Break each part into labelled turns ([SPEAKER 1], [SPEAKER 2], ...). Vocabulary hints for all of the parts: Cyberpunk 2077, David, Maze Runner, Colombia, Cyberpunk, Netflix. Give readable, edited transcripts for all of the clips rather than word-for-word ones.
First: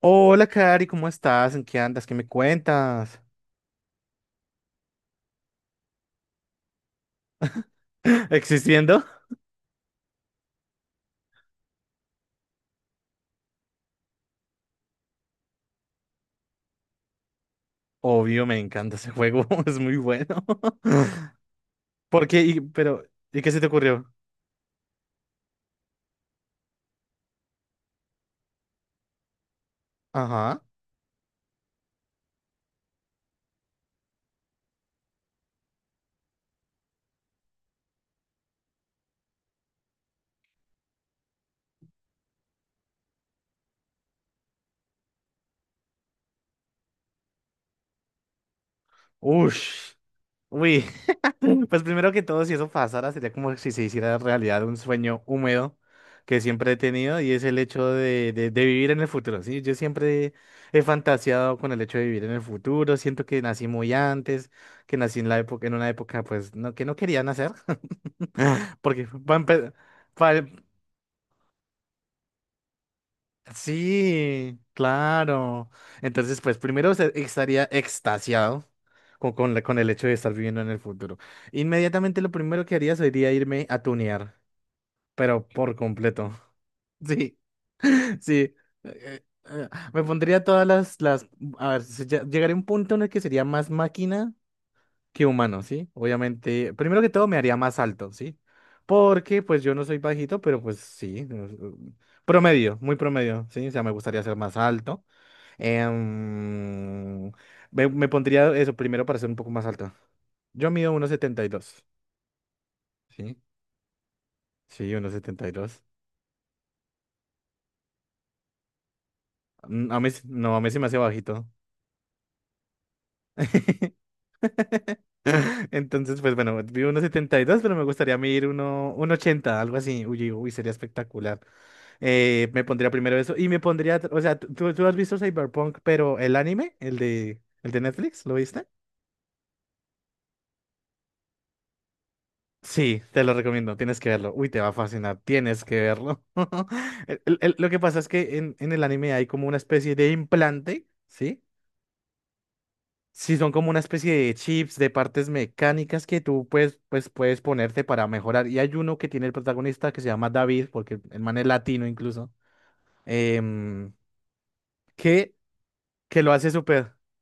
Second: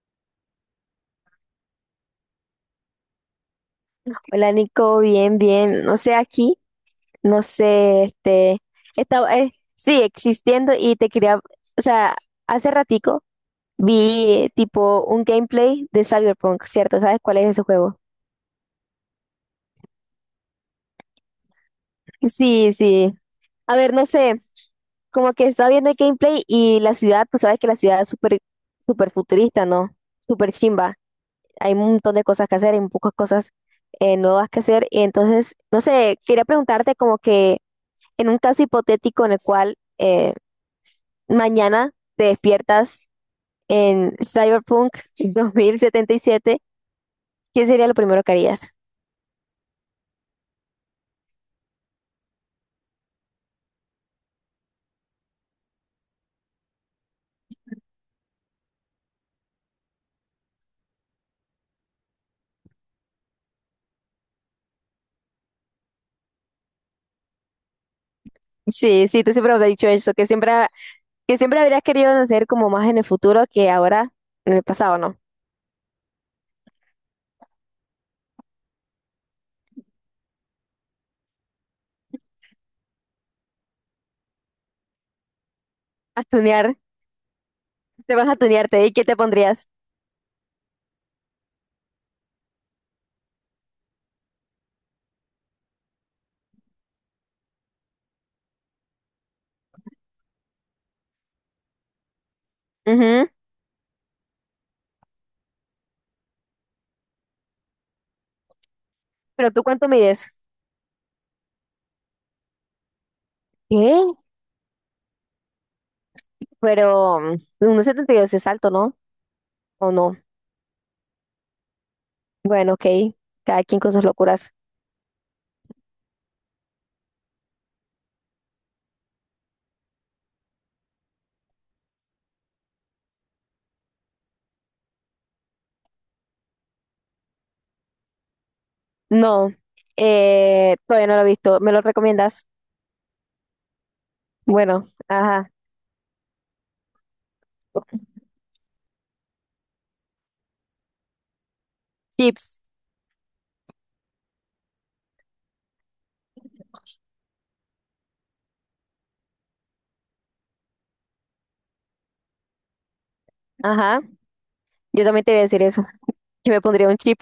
[SPEAKER 1] Hola, Cari, ¿cómo estás? ¿En qué andas? ¿Qué me cuentas?
[SPEAKER 2] Hola Nico, bien, bien. No sé, aquí, no sé,
[SPEAKER 1] ¿Existiendo?
[SPEAKER 2] estaba, sí, existiendo y te quería, o sea, hace ratico vi tipo un gameplay de Cyberpunk, ¿cierto? ¿Sabes cuál es ese juego?
[SPEAKER 1] Obvio, me encanta ese juego, es muy bueno. ¿Por qué?
[SPEAKER 2] Sí, sí.
[SPEAKER 1] ¿Y qué se te
[SPEAKER 2] A ver, no
[SPEAKER 1] ocurrió?
[SPEAKER 2] sé, como que estaba viendo el gameplay y la ciudad, tú sabes que la ciudad es súper, súper futurista, ¿no? Súper
[SPEAKER 1] Ajá.
[SPEAKER 2] chimba. Hay un montón de cosas que hacer, hay pocas cosas nuevas que hacer. Y entonces, no sé, quería preguntarte como que... En un caso hipotético en el cual mañana te despiertas en Cyberpunk 2077, ¿qué sería lo primero que harías?
[SPEAKER 1] Ush. Uy. Pues primero que todo, si eso pasara, sería como si se hiciera realidad un sueño húmedo que siempre he tenido y es el hecho de vivir en el futuro, ¿sí? Yo siempre he fantaseado con el hecho de vivir en el futuro, siento que nací muy antes, que nací en la época, en una época, pues, no, que no quería nacer. Porque
[SPEAKER 2] Sí, sí, tú
[SPEAKER 1] va a
[SPEAKER 2] siempre me has
[SPEAKER 1] empe-
[SPEAKER 2] dicho eso, que
[SPEAKER 1] pa-
[SPEAKER 2] siempre, que siempre habrías querido hacer como más en el futuro que ahora en
[SPEAKER 1] Sí,
[SPEAKER 2] el pasado, ¿no?
[SPEAKER 1] claro. Entonces, pues estaría extasiado con con el hecho de estar viviendo en el futuro. Inmediatamente lo primero que haría sería irme a tunear, pero por
[SPEAKER 2] A
[SPEAKER 1] completo.
[SPEAKER 2] tunear,
[SPEAKER 1] Sí,
[SPEAKER 2] te vas
[SPEAKER 1] sí.
[SPEAKER 2] a tunearte, ¿y qué te
[SPEAKER 1] Eh,
[SPEAKER 2] pondrías?
[SPEAKER 1] Me pondría todas las. A ver, llegaría a un punto en el que sería más máquina que humano, ¿sí? Obviamente, primero que todo me haría más alto, ¿sí? Porque pues yo no soy bajito, pero pues sí, promedio, muy
[SPEAKER 2] Ujú.
[SPEAKER 1] promedio, ¿sí? O sea, me gustaría ser más alto. Em, me pondría eso primero para ser un poco
[SPEAKER 2] ¿Pero tú
[SPEAKER 1] más
[SPEAKER 2] cuánto
[SPEAKER 1] alto.
[SPEAKER 2] mides?
[SPEAKER 1] Yo mido uno setenta y dos, ¿sí?
[SPEAKER 2] ¿Qué?
[SPEAKER 1] Sí, 1,72.
[SPEAKER 2] Pero mm, 1,72 es alto, ¿no? ¿O
[SPEAKER 1] A mí,
[SPEAKER 2] no?
[SPEAKER 1] no, a mí se me hace bajito.
[SPEAKER 2] Bueno, ok, cada quien con sus locuras.
[SPEAKER 1] Entonces, pues bueno, mido uno setenta y dos, pero me gustaría medir uno ochenta, algo así. Uy, uy, sería espectacular. Me pondría primero eso. Y me pondría, o sea, ¿tú has visto Cyberpunk, pero el anime, el de Netflix, lo viste?
[SPEAKER 2] No, todavía no lo he visto, ¿me lo recomiendas?
[SPEAKER 1] Sí, te lo recomiendo, tienes que verlo. Uy, te va a
[SPEAKER 2] Bueno,
[SPEAKER 1] fascinar,
[SPEAKER 2] ajá,
[SPEAKER 1] tienes que verlo. Lo que pasa es que en el anime hay como una especie de implante, ¿sí?
[SPEAKER 2] chips,
[SPEAKER 1] Sí, son como una especie de chips, de partes mecánicas que tú pues puedes ponerte para mejorar. Y hay uno que tiene el protagonista que se llama David, porque el man es latino incluso, em,
[SPEAKER 2] ajá, yo también te
[SPEAKER 1] que,
[SPEAKER 2] voy a decir eso,
[SPEAKER 1] que lo hace
[SPEAKER 2] yo me pondría
[SPEAKER 1] súper.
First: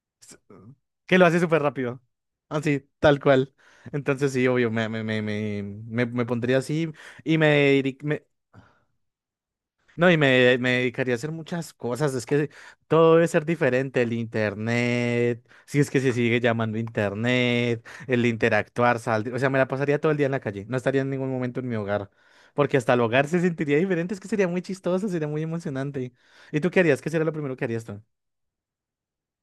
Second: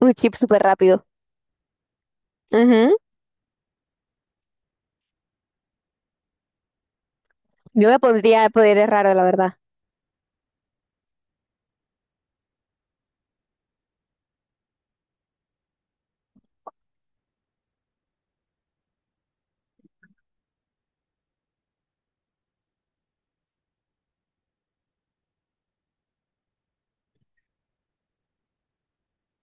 [SPEAKER 2] un chip súper rápido.
[SPEAKER 1] Que lo hace súper rápido. Así,
[SPEAKER 2] Ujú.
[SPEAKER 1] tal cual. Entonces sí, obvio, me pondría así y
[SPEAKER 2] Yo me pondría poderes raros, la verdad.
[SPEAKER 1] no, y me dedicaría a hacer muchas cosas. Es que todo debe ser diferente. El internet, si es que se sigue llamando internet, el interactuar, salir. O sea, me la pasaría todo el día en la calle. No estaría en ningún momento en mi hogar. Porque hasta el hogar se sentiría diferente. Es que sería muy chistoso, sería muy emocionante. ¿Y tú qué harías? ¿Qué sería lo primero que harías tú?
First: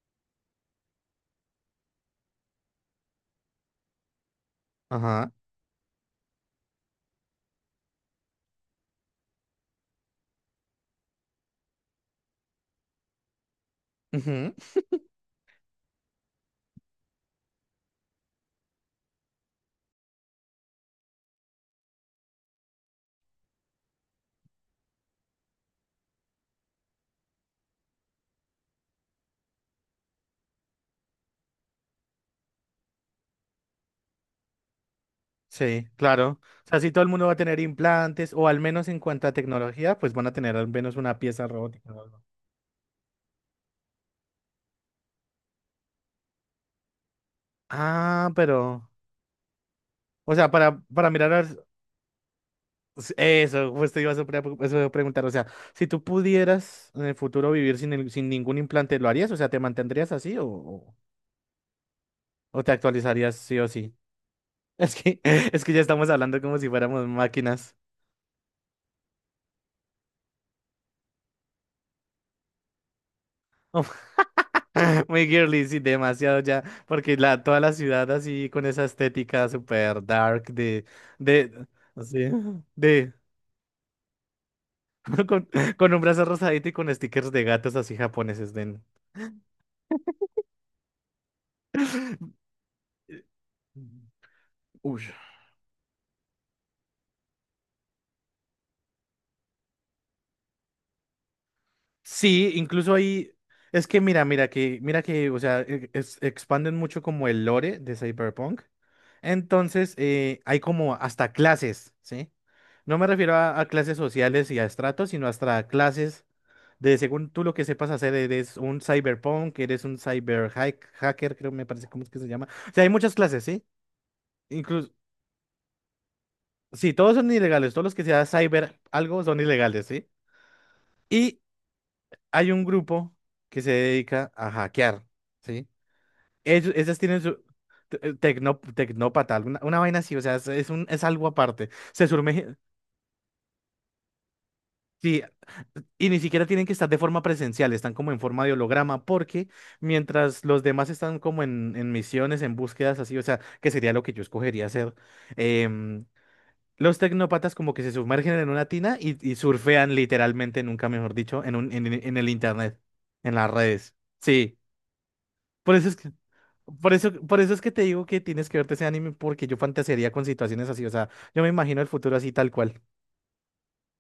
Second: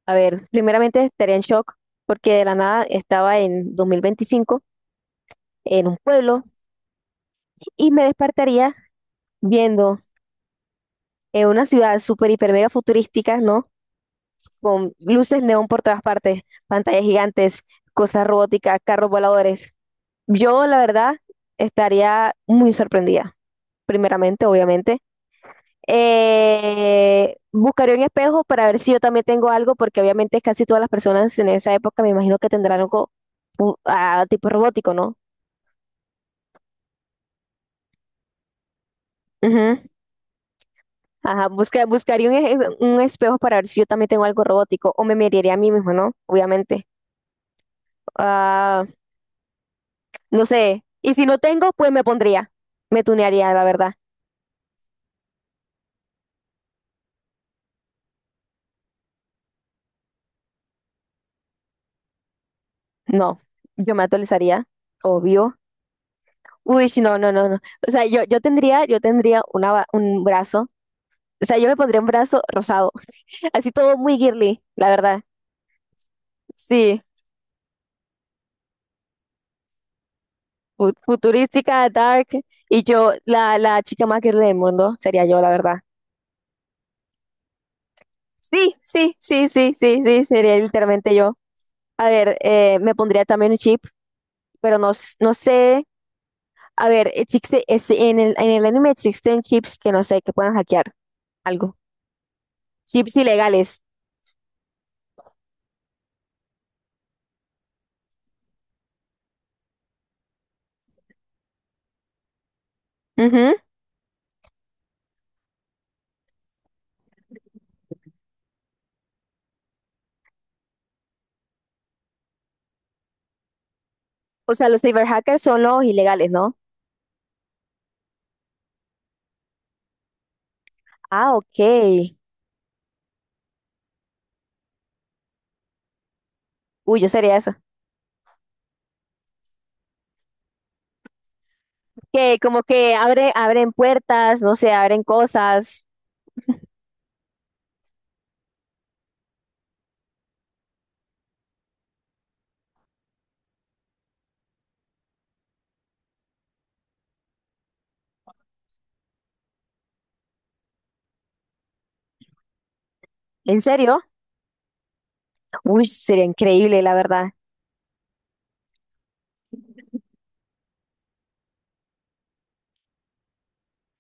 [SPEAKER 2] A ver, primeramente estaría en shock porque de la nada estaba en 2025
[SPEAKER 1] Ajá.
[SPEAKER 2] en un pueblo y me despertaría viendo en una ciudad súper, hiper, mega futurística, ¿no? Con luces neón por todas partes, pantallas gigantes, cosas robóticas, carros voladores. Yo, la verdad, estaría muy sorprendida primeramente, obviamente. Buscaré un espejo para ver si yo también tengo algo, porque obviamente casi todas las personas en esa época me imagino que tendrán algo ah, tipo robótico, ¿no?
[SPEAKER 1] Sí, claro. O sea, si todo el mundo va a tener implantes, o al menos en cuanto a
[SPEAKER 2] Ujú.
[SPEAKER 1] tecnología, pues van a tener al menos una pieza
[SPEAKER 2] Ajá,
[SPEAKER 1] robótica o algo.
[SPEAKER 2] buscaría un, un espejo para ver si yo también tengo algo robótico o me miraría a mí mismo, ¿no? Obviamente.
[SPEAKER 1] Ah,
[SPEAKER 2] Ah,
[SPEAKER 1] pero, o
[SPEAKER 2] no
[SPEAKER 1] sea, para,
[SPEAKER 2] sé.
[SPEAKER 1] para
[SPEAKER 2] Y si
[SPEAKER 1] mirar
[SPEAKER 2] no
[SPEAKER 1] a.
[SPEAKER 2] tengo, pues me pondría. Me tunearía, la
[SPEAKER 1] Eso, pues
[SPEAKER 2] verdad.
[SPEAKER 1] te iba a pre- eso iba a preguntar, o sea, si tú pudieras en el futuro vivir sin ningún implante, ¿lo harías? O sea, ¿te mantendrías así o te actualizarías
[SPEAKER 2] No,
[SPEAKER 1] sí o sí?
[SPEAKER 2] yo me actualizaría,
[SPEAKER 1] Es que,
[SPEAKER 2] obvio.
[SPEAKER 1] es que ya estamos hablando como si
[SPEAKER 2] Uy, sí,
[SPEAKER 1] fuéramos
[SPEAKER 2] no, no, no, no.
[SPEAKER 1] máquinas.
[SPEAKER 2] O sea, yo tendría, yo tendría una, un brazo. O sea, yo me pondría un brazo rosado. Así todo muy girly, la verdad.
[SPEAKER 1] Muy girly, sí, demasiado ya,
[SPEAKER 2] Sí,
[SPEAKER 1] porque toda la ciudad así con esa estética super dark de,
[SPEAKER 2] futurística, dark.
[SPEAKER 1] así,
[SPEAKER 2] Y
[SPEAKER 1] de,
[SPEAKER 2] yo, la chica más girly del mundo, sería yo,
[SPEAKER 1] con,
[SPEAKER 2] la verdad.
[SPEAKER 1] con un brazo rosadito y con stickers de gatos así japoneses
[SPEAKER 2] Sí,
[SPEAKER 1] de...
[SPEAKER 2] sí, sí, sí, sí, sí, sería literalmente yo. A ver, me pondría también un chip, pero no,
[SPEAKER 1] Uy.
[SPEAKER 2] no sé. A ver, existe, en el anime existen chips que no sé, que puedan hackear algo.
[SPEAKER 1] Sí, incluso
[SPEAKER 2] Chips
[SPEAKER 1] ahí,
[SPEAKER 2] ilegales.
[SPEAKER 1] es que mira que, o sea, expanden mucho como el lore de Cyberpunk. Entonces hay como hasta clases, ¿sí? No me refiero
[SPEAKER 2] Ujú.
[SPEAKER 1] a clases sociales y a estratos, sino hasta clases. De según tú lo que sepas hacer, eres un cyberpunk, eres un cyber hacker, creo me parece, ¿cómo es que se llama? O sea, hay muchas clases, ¿sí?
[SPEAKER 2] O sea, los
[SPEAKER 1] Incluso,
[SPEAKER 2] cyberhackers son los ilegales, ¿no?
[SPEAKER 1] sí, todos son ilegales, todos los que sea cyber algo son ilegales, ¿sí?
[SPEAKER 2] Ah,
[SPEAKER 1] Y
[SPEAKER 2] ok.
[SPEAKER 1] hay un grupo que se dedica a hackear, ¿sí? Ellos, esas
[SPEAKER 2] Uy, yo
[SPEAKER 1] tienen
[SPEAKER 2] sería
[SPEAKER 1] su
[SPEAKER 2] eso.
[SPEAKER 1] tecnópata, alguna, una vaina así, o sea, es algo aparte.
[SPEAKER 2] Que como que abre, abren puertas, no sé, abren
[SPEAKER 1] Sí,
[SPEAKER 2] cosas.
[SPEAKER 1] y ni siquiera tienen que estar de forma presencial, están como en forma de holograma, porque mientras los demás están como en misiones, en búsquedas así, o sea, que sería lo que yo escogería hacer. em, los tecnópatas como que se sumergen en una tina y surfean literalmente, nunca mejor dicho, en el internet, en las
[SPEAKER 2] ¿En
[SPEAKER 1] redes.
[SPEAKER 2] serio?
[SPEAKER 1] Sí, por
[SPEAKER 2] Uy,
[SPEAKER 1] eso es que...
[SPEAKER 2] sería increíble, la verdad.
[SPEAKER 1] Por eso es que te digo que tienes que verte ese anime porque yo fantasearía con situaciones así, o sea, yo me imagino el futuro así tal cual.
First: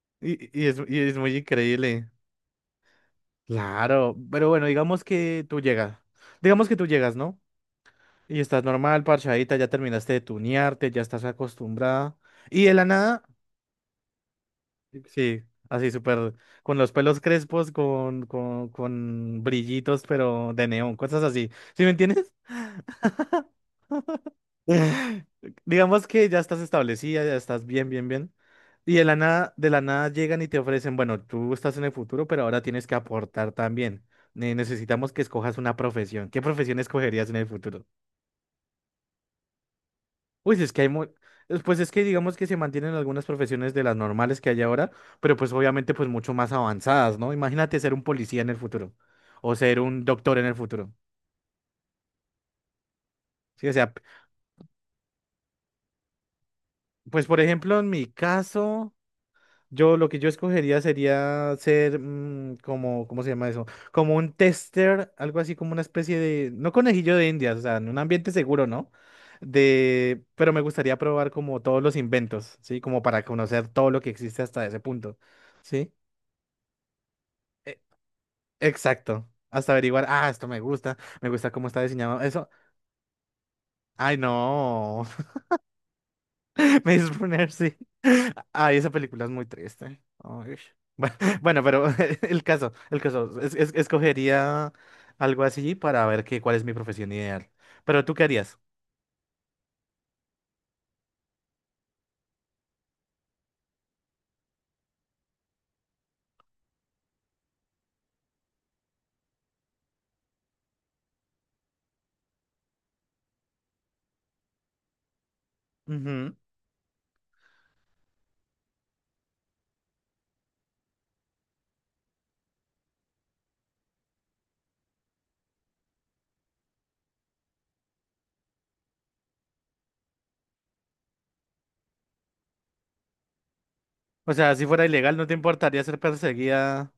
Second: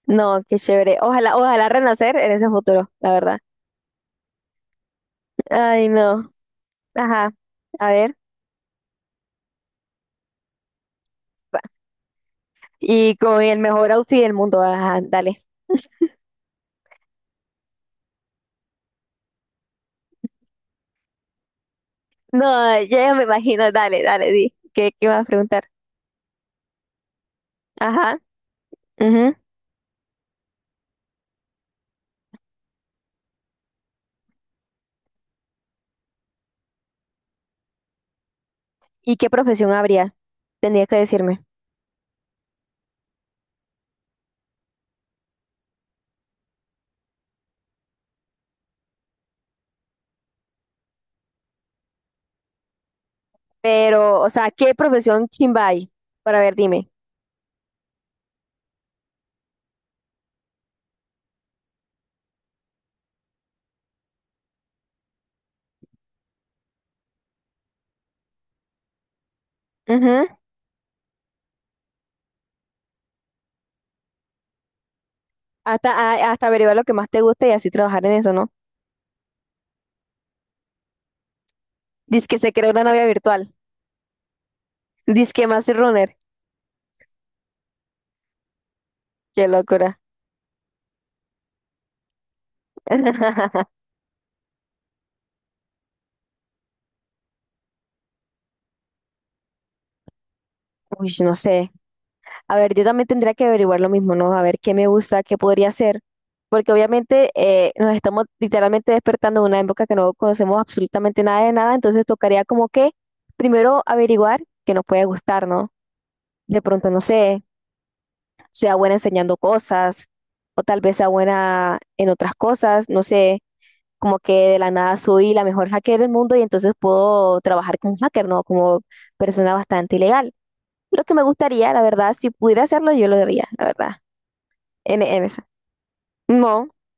[SPEAKER 2] No,
[SPEAKER 1] Y,
[SPEAKER 2] qué
[SPEAKER 1] y es,
[SPEAKER 2] chévere.
[SPEAKER 1] y es muy
[SPEAKER 2] Ojalá, ojalá
[SPEAKER 1] increíble.
[SPEAKER 2] renacer en ese futuro, la verdad.
[SPEAKER 1] Claro, pero bueno, digamos que tú
[SPEAKER 2] Ay,
[SPEAKER 1] llegas,
[SPEAKER 2] no.
[SPEAKER 1] digamos que tú llegas,
[SPEAKER 2] Ajá.
[SPEAKER 1] ¿no?
[SPEAKER 2] A ver.
[SPEAKER 1] Y estás normal, parchadita, ya terminaste de tunearte, ya estás
[SPEAKER 2] pa-
[SPEAKER 1] acostumbrada. Y de la
[SPEAKER 2] Y
[SPEAKER 1] nada,
[SPEAKER 2] con el mejor outfit del mundo. Ajá,
[SPEAKER 1] sí,
[SPEAKER 2] dale.
[SPEAKER 1] así súper, con los pelos crespos, con brillitos, pero de neón, cosas así. ¿Sí me entiendes?
[SPEAKER 2] No, ya me imagino. Dale, dale, di. ¿Qué, qué vas a preguntar?
[SPEAKER 1] Digamos que ya estás establecida, ya estás bien, bien,
[SPEAKER 2] Ajá.
[SPEAKER 1] bien. Y de la
[SPEAKER 2] Ujú.
[SPEAKER 1] nada, de la nada llegan y te ofrecen, bueno, tú estás en el futuro, pero ahora tienes que aportar también. Necesitamos que escojas una profesión. ¿Qué profesión escogerías en el futuro?
[SPEAKER 2] ¿Y qué profesión habría?
[SPEAKER 1] Uy, si es que
[SPEAKER 2] Tendría
[SPEAKER 1] hay
[SPEAKER 2] que
[SPEAKER 1] mu-
[SPEAKER 2] decirme.
[SPEAKER 1] es- pues es que digamos que se mantienen algunas profesiones de las normales que hay ahora, pero pues obviamente pues mucho más avanzadas, ¿no? Imagínate ser un policía en el futuro o ser un doctor en el futuro. Sí, o sea,
[SPEAKER 2] Pero, o sea, ¿qué profesión chimba hay? Para ver, dime.
[SPEAKER 1] pues por ejemplo, en mi caso. Yo lo que yo escogería sería ser como, ¿cómo se llama eso? Como un tester, algo así como una especie de, no conejillo de Indias, o sea, en un ambiente seguro, ¿no? Pero me gustaría probar como todos los inventos, ¿sí? Como para conocer todo lo que existe hasta ese punto,
[SPEAKER 2] Hasta,
[SPEAKER 1] ¿sí?
[SPEAKER 2] hasta averiguar lo que más te gusta y así
[SPEAKER 1] E-
[SPEAKER 2] trabajar en eso, ¿no?
[SPEAKER 1] exacto, hasta averiguar, ah, esto me gusta cómo está diseñado
[SPEAKER 2] Dice que
[SPEAKER 1] eso.
[SPEAKER 2] se creó una novia virtual.
[SPEAKER 1] Ay, no.
[SPEAKER 2] Dice que más runner.
[SPEAKER 1] Maze Runner, sí. Ay, esa película es muy
[SPEAKER 2] Qué
[SPEAKER 1] triste.
[SPEAKER 2] locura.
[SPEAKER 1] Ay, bueno, bueno, pero el caso, escogería algo así para ver qué, cuál es mi profesión ideal. ¿Pero tú qué harías?
[SPEAKER 2] Uy, no sé. A ver, yo también tendría que averiguar lo mismo, ¿no? A ver qué me gusta, qué podría hacer. Porque obviamente nos estamos literalmente despertando en una época que no conocemos absolutamente nada de nada. Entonces tocaría como que primero averiguar qué nos puede gustar, ¿no?
[SPEAKER 1] Ujú.
[SPEAKER 2] De pronto, no sé, sea buena enseñando cosas o tal vez sea buena en otras cosas, no sé, como que de la nada soy la mejor hacker del mundo y entonces puedo trabajar como hacker, ¿no? Como persona bastante ilegal. Lo que me gustaría, la verdad, si pudiera hacerlo, yo lo haría, la verdad,
[SPEAKER 1] O sea, si fuera
[SPEAKER 2] en,
[SPEAKER 1] ilegal,
[SPEAKER 2] en
[SPEAKER 1] ¿no te
[SPEAKER 2] esa.
[SPEAKER 1] importaría ser
[SPEAKER 2] No,
[SPEAKER 1] perseguida?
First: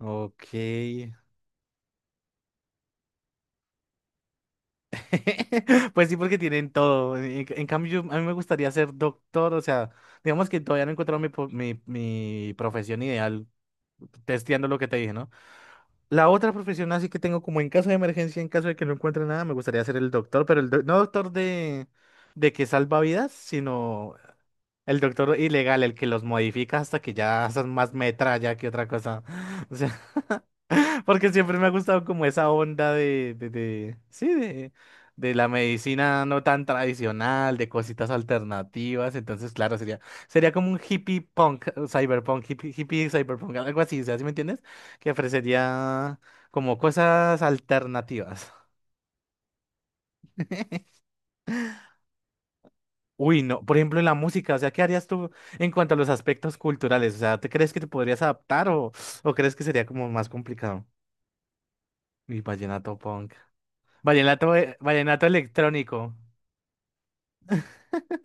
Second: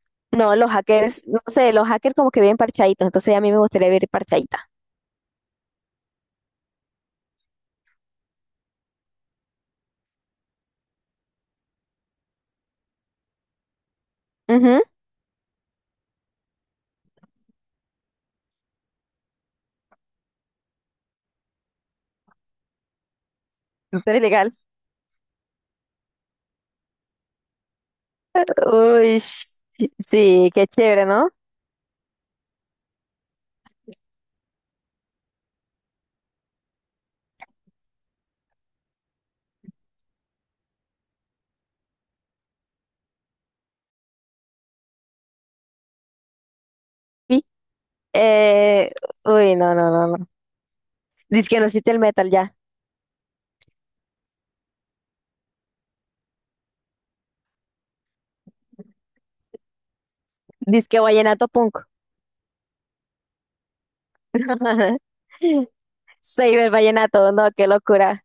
[SPEAKER 1] Ok.
[SPEAKER 2] no, los hackers, no sé, los hackers como que viven parchaditos, entonces a mí me gustaría vivir parchadita.
[SPEAKER 1] Pues sí, porque tienen todo. En cambio, a mí me gustaría ser doctor. O sea, digamos que todavía no he encontrado mi profesión ideal, testeando lo que te dije, ¿no? La otra profesión así que tengo como en caso de emergencia, en caso de que no encuentre nada, me gustaría ser el doctor, pero no doctor de que salva vidas,
[SPEAKER 2] Ujú.
[SPEAKER 1] sino
[SPEAKER 2] Ser ilegal.
[SPEAKER 1] el doctor ilegal, el que los modifica hasta que ya son más metralla que otra
[SPEAKER 2] Uy,
[SPEAKER 1] cosa. O
[SPEAKER 2] sí,
[SPEAKER 1] sea,
[SPEAKER 2] sí, qué chévere, ¿no?
[SPEAKER 1] porque siempre me ha gustado como esa onda de la medicina no tan tradicional, de cositas alternativas. Entonces, claro, sería como un hippie punk, cyberpunk, hippie cyberpunk, algo así, o sea, ¿sí me entiendes? Que ofrecería como cosas alternativas.
[SPEAKER 2] Eh, uy, no, no, no, no. Disque no existe el metal ya.
[SPEAKER 1] Uy, no, por ejemplo, en la música, o sea, ¿qué harías tú en cuanto a los aspectos culturales? O sea, ¿te crees que te podrías adaptar o crees que sería como más complicado?
[SPEAKER 2] Disque vallenato punk.
[SPEAKER 1] Y vallenato punk. Vallenato, vallenato electrónico.
[SPEAKER 2] Cyber vallenato, no, qué locura.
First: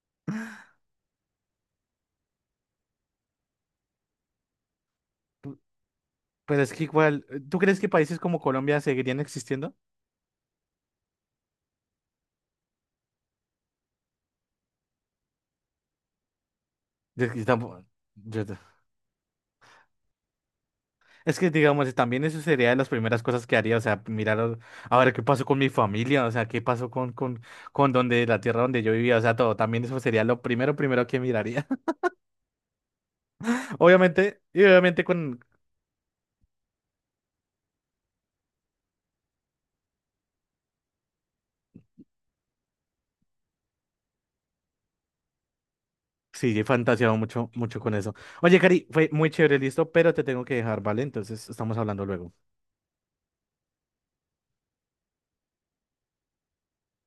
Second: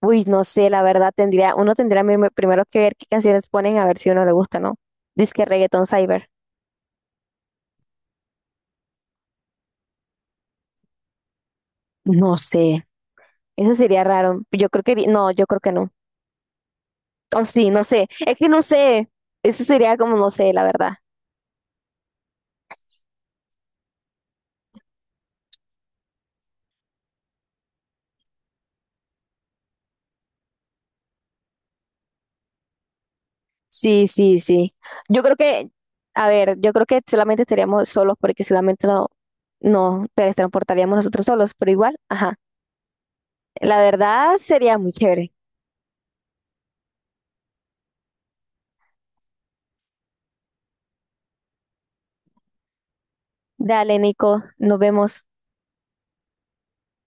[SPEAKER 2] Uy, no sé, la verdad tendría, uno tendría primero que ver qué canciones ponen a ver si uno le gusta, ¿no? Disque reggaetón cyber.
[SPEAKER 1] Pero es que igual, ¿tú crees que países como Colombia seguirían existiendo?
[SPEAKER 2] No sé, eso sería raro. Yo creo que, no, yo creo que no.
[SPEAKER 1] Es que,
[SPEAKER 2] O sí,
[SPEAKER 1] tampo-
[SPEAKER 2] no sé, es
[SPEAKER 1] yo
[SPEAKER 2] que
[SPEAKER 1] te-
[SPEAKER 2] no sé. Eso sería como, no sé, la verdad.
[SPEAKER 1] es que, digamos, también eso sería de las primeras cosas que haría, o sea, mirar a ver qué pasó con mi familia, o sea, qué pasó con donde, la tierra donde yo vivía, o sea, todo, también eso sería lo primero que miraría.
[SPEAKER 2] Sí, sí,
[SPEAKER 1] Obviamente,
[SPEAKER 2] sí. Yo creo que, a ver, yo creo que solamente estaríamos solos porque solamente no nos teletransportaríamos nosotros solos, pero igual, ajá. La verdad sería muy chévere.
[SPEAKER 1] sí, he fantaseado mucho, mucho con eso. Oye, Cari, fue muy chévere, listo, pero te tengo que dejar, ¿vale? Entonces, estamos hablando luego.
[SPEAKER 2] Dale, Nico, nos vemos.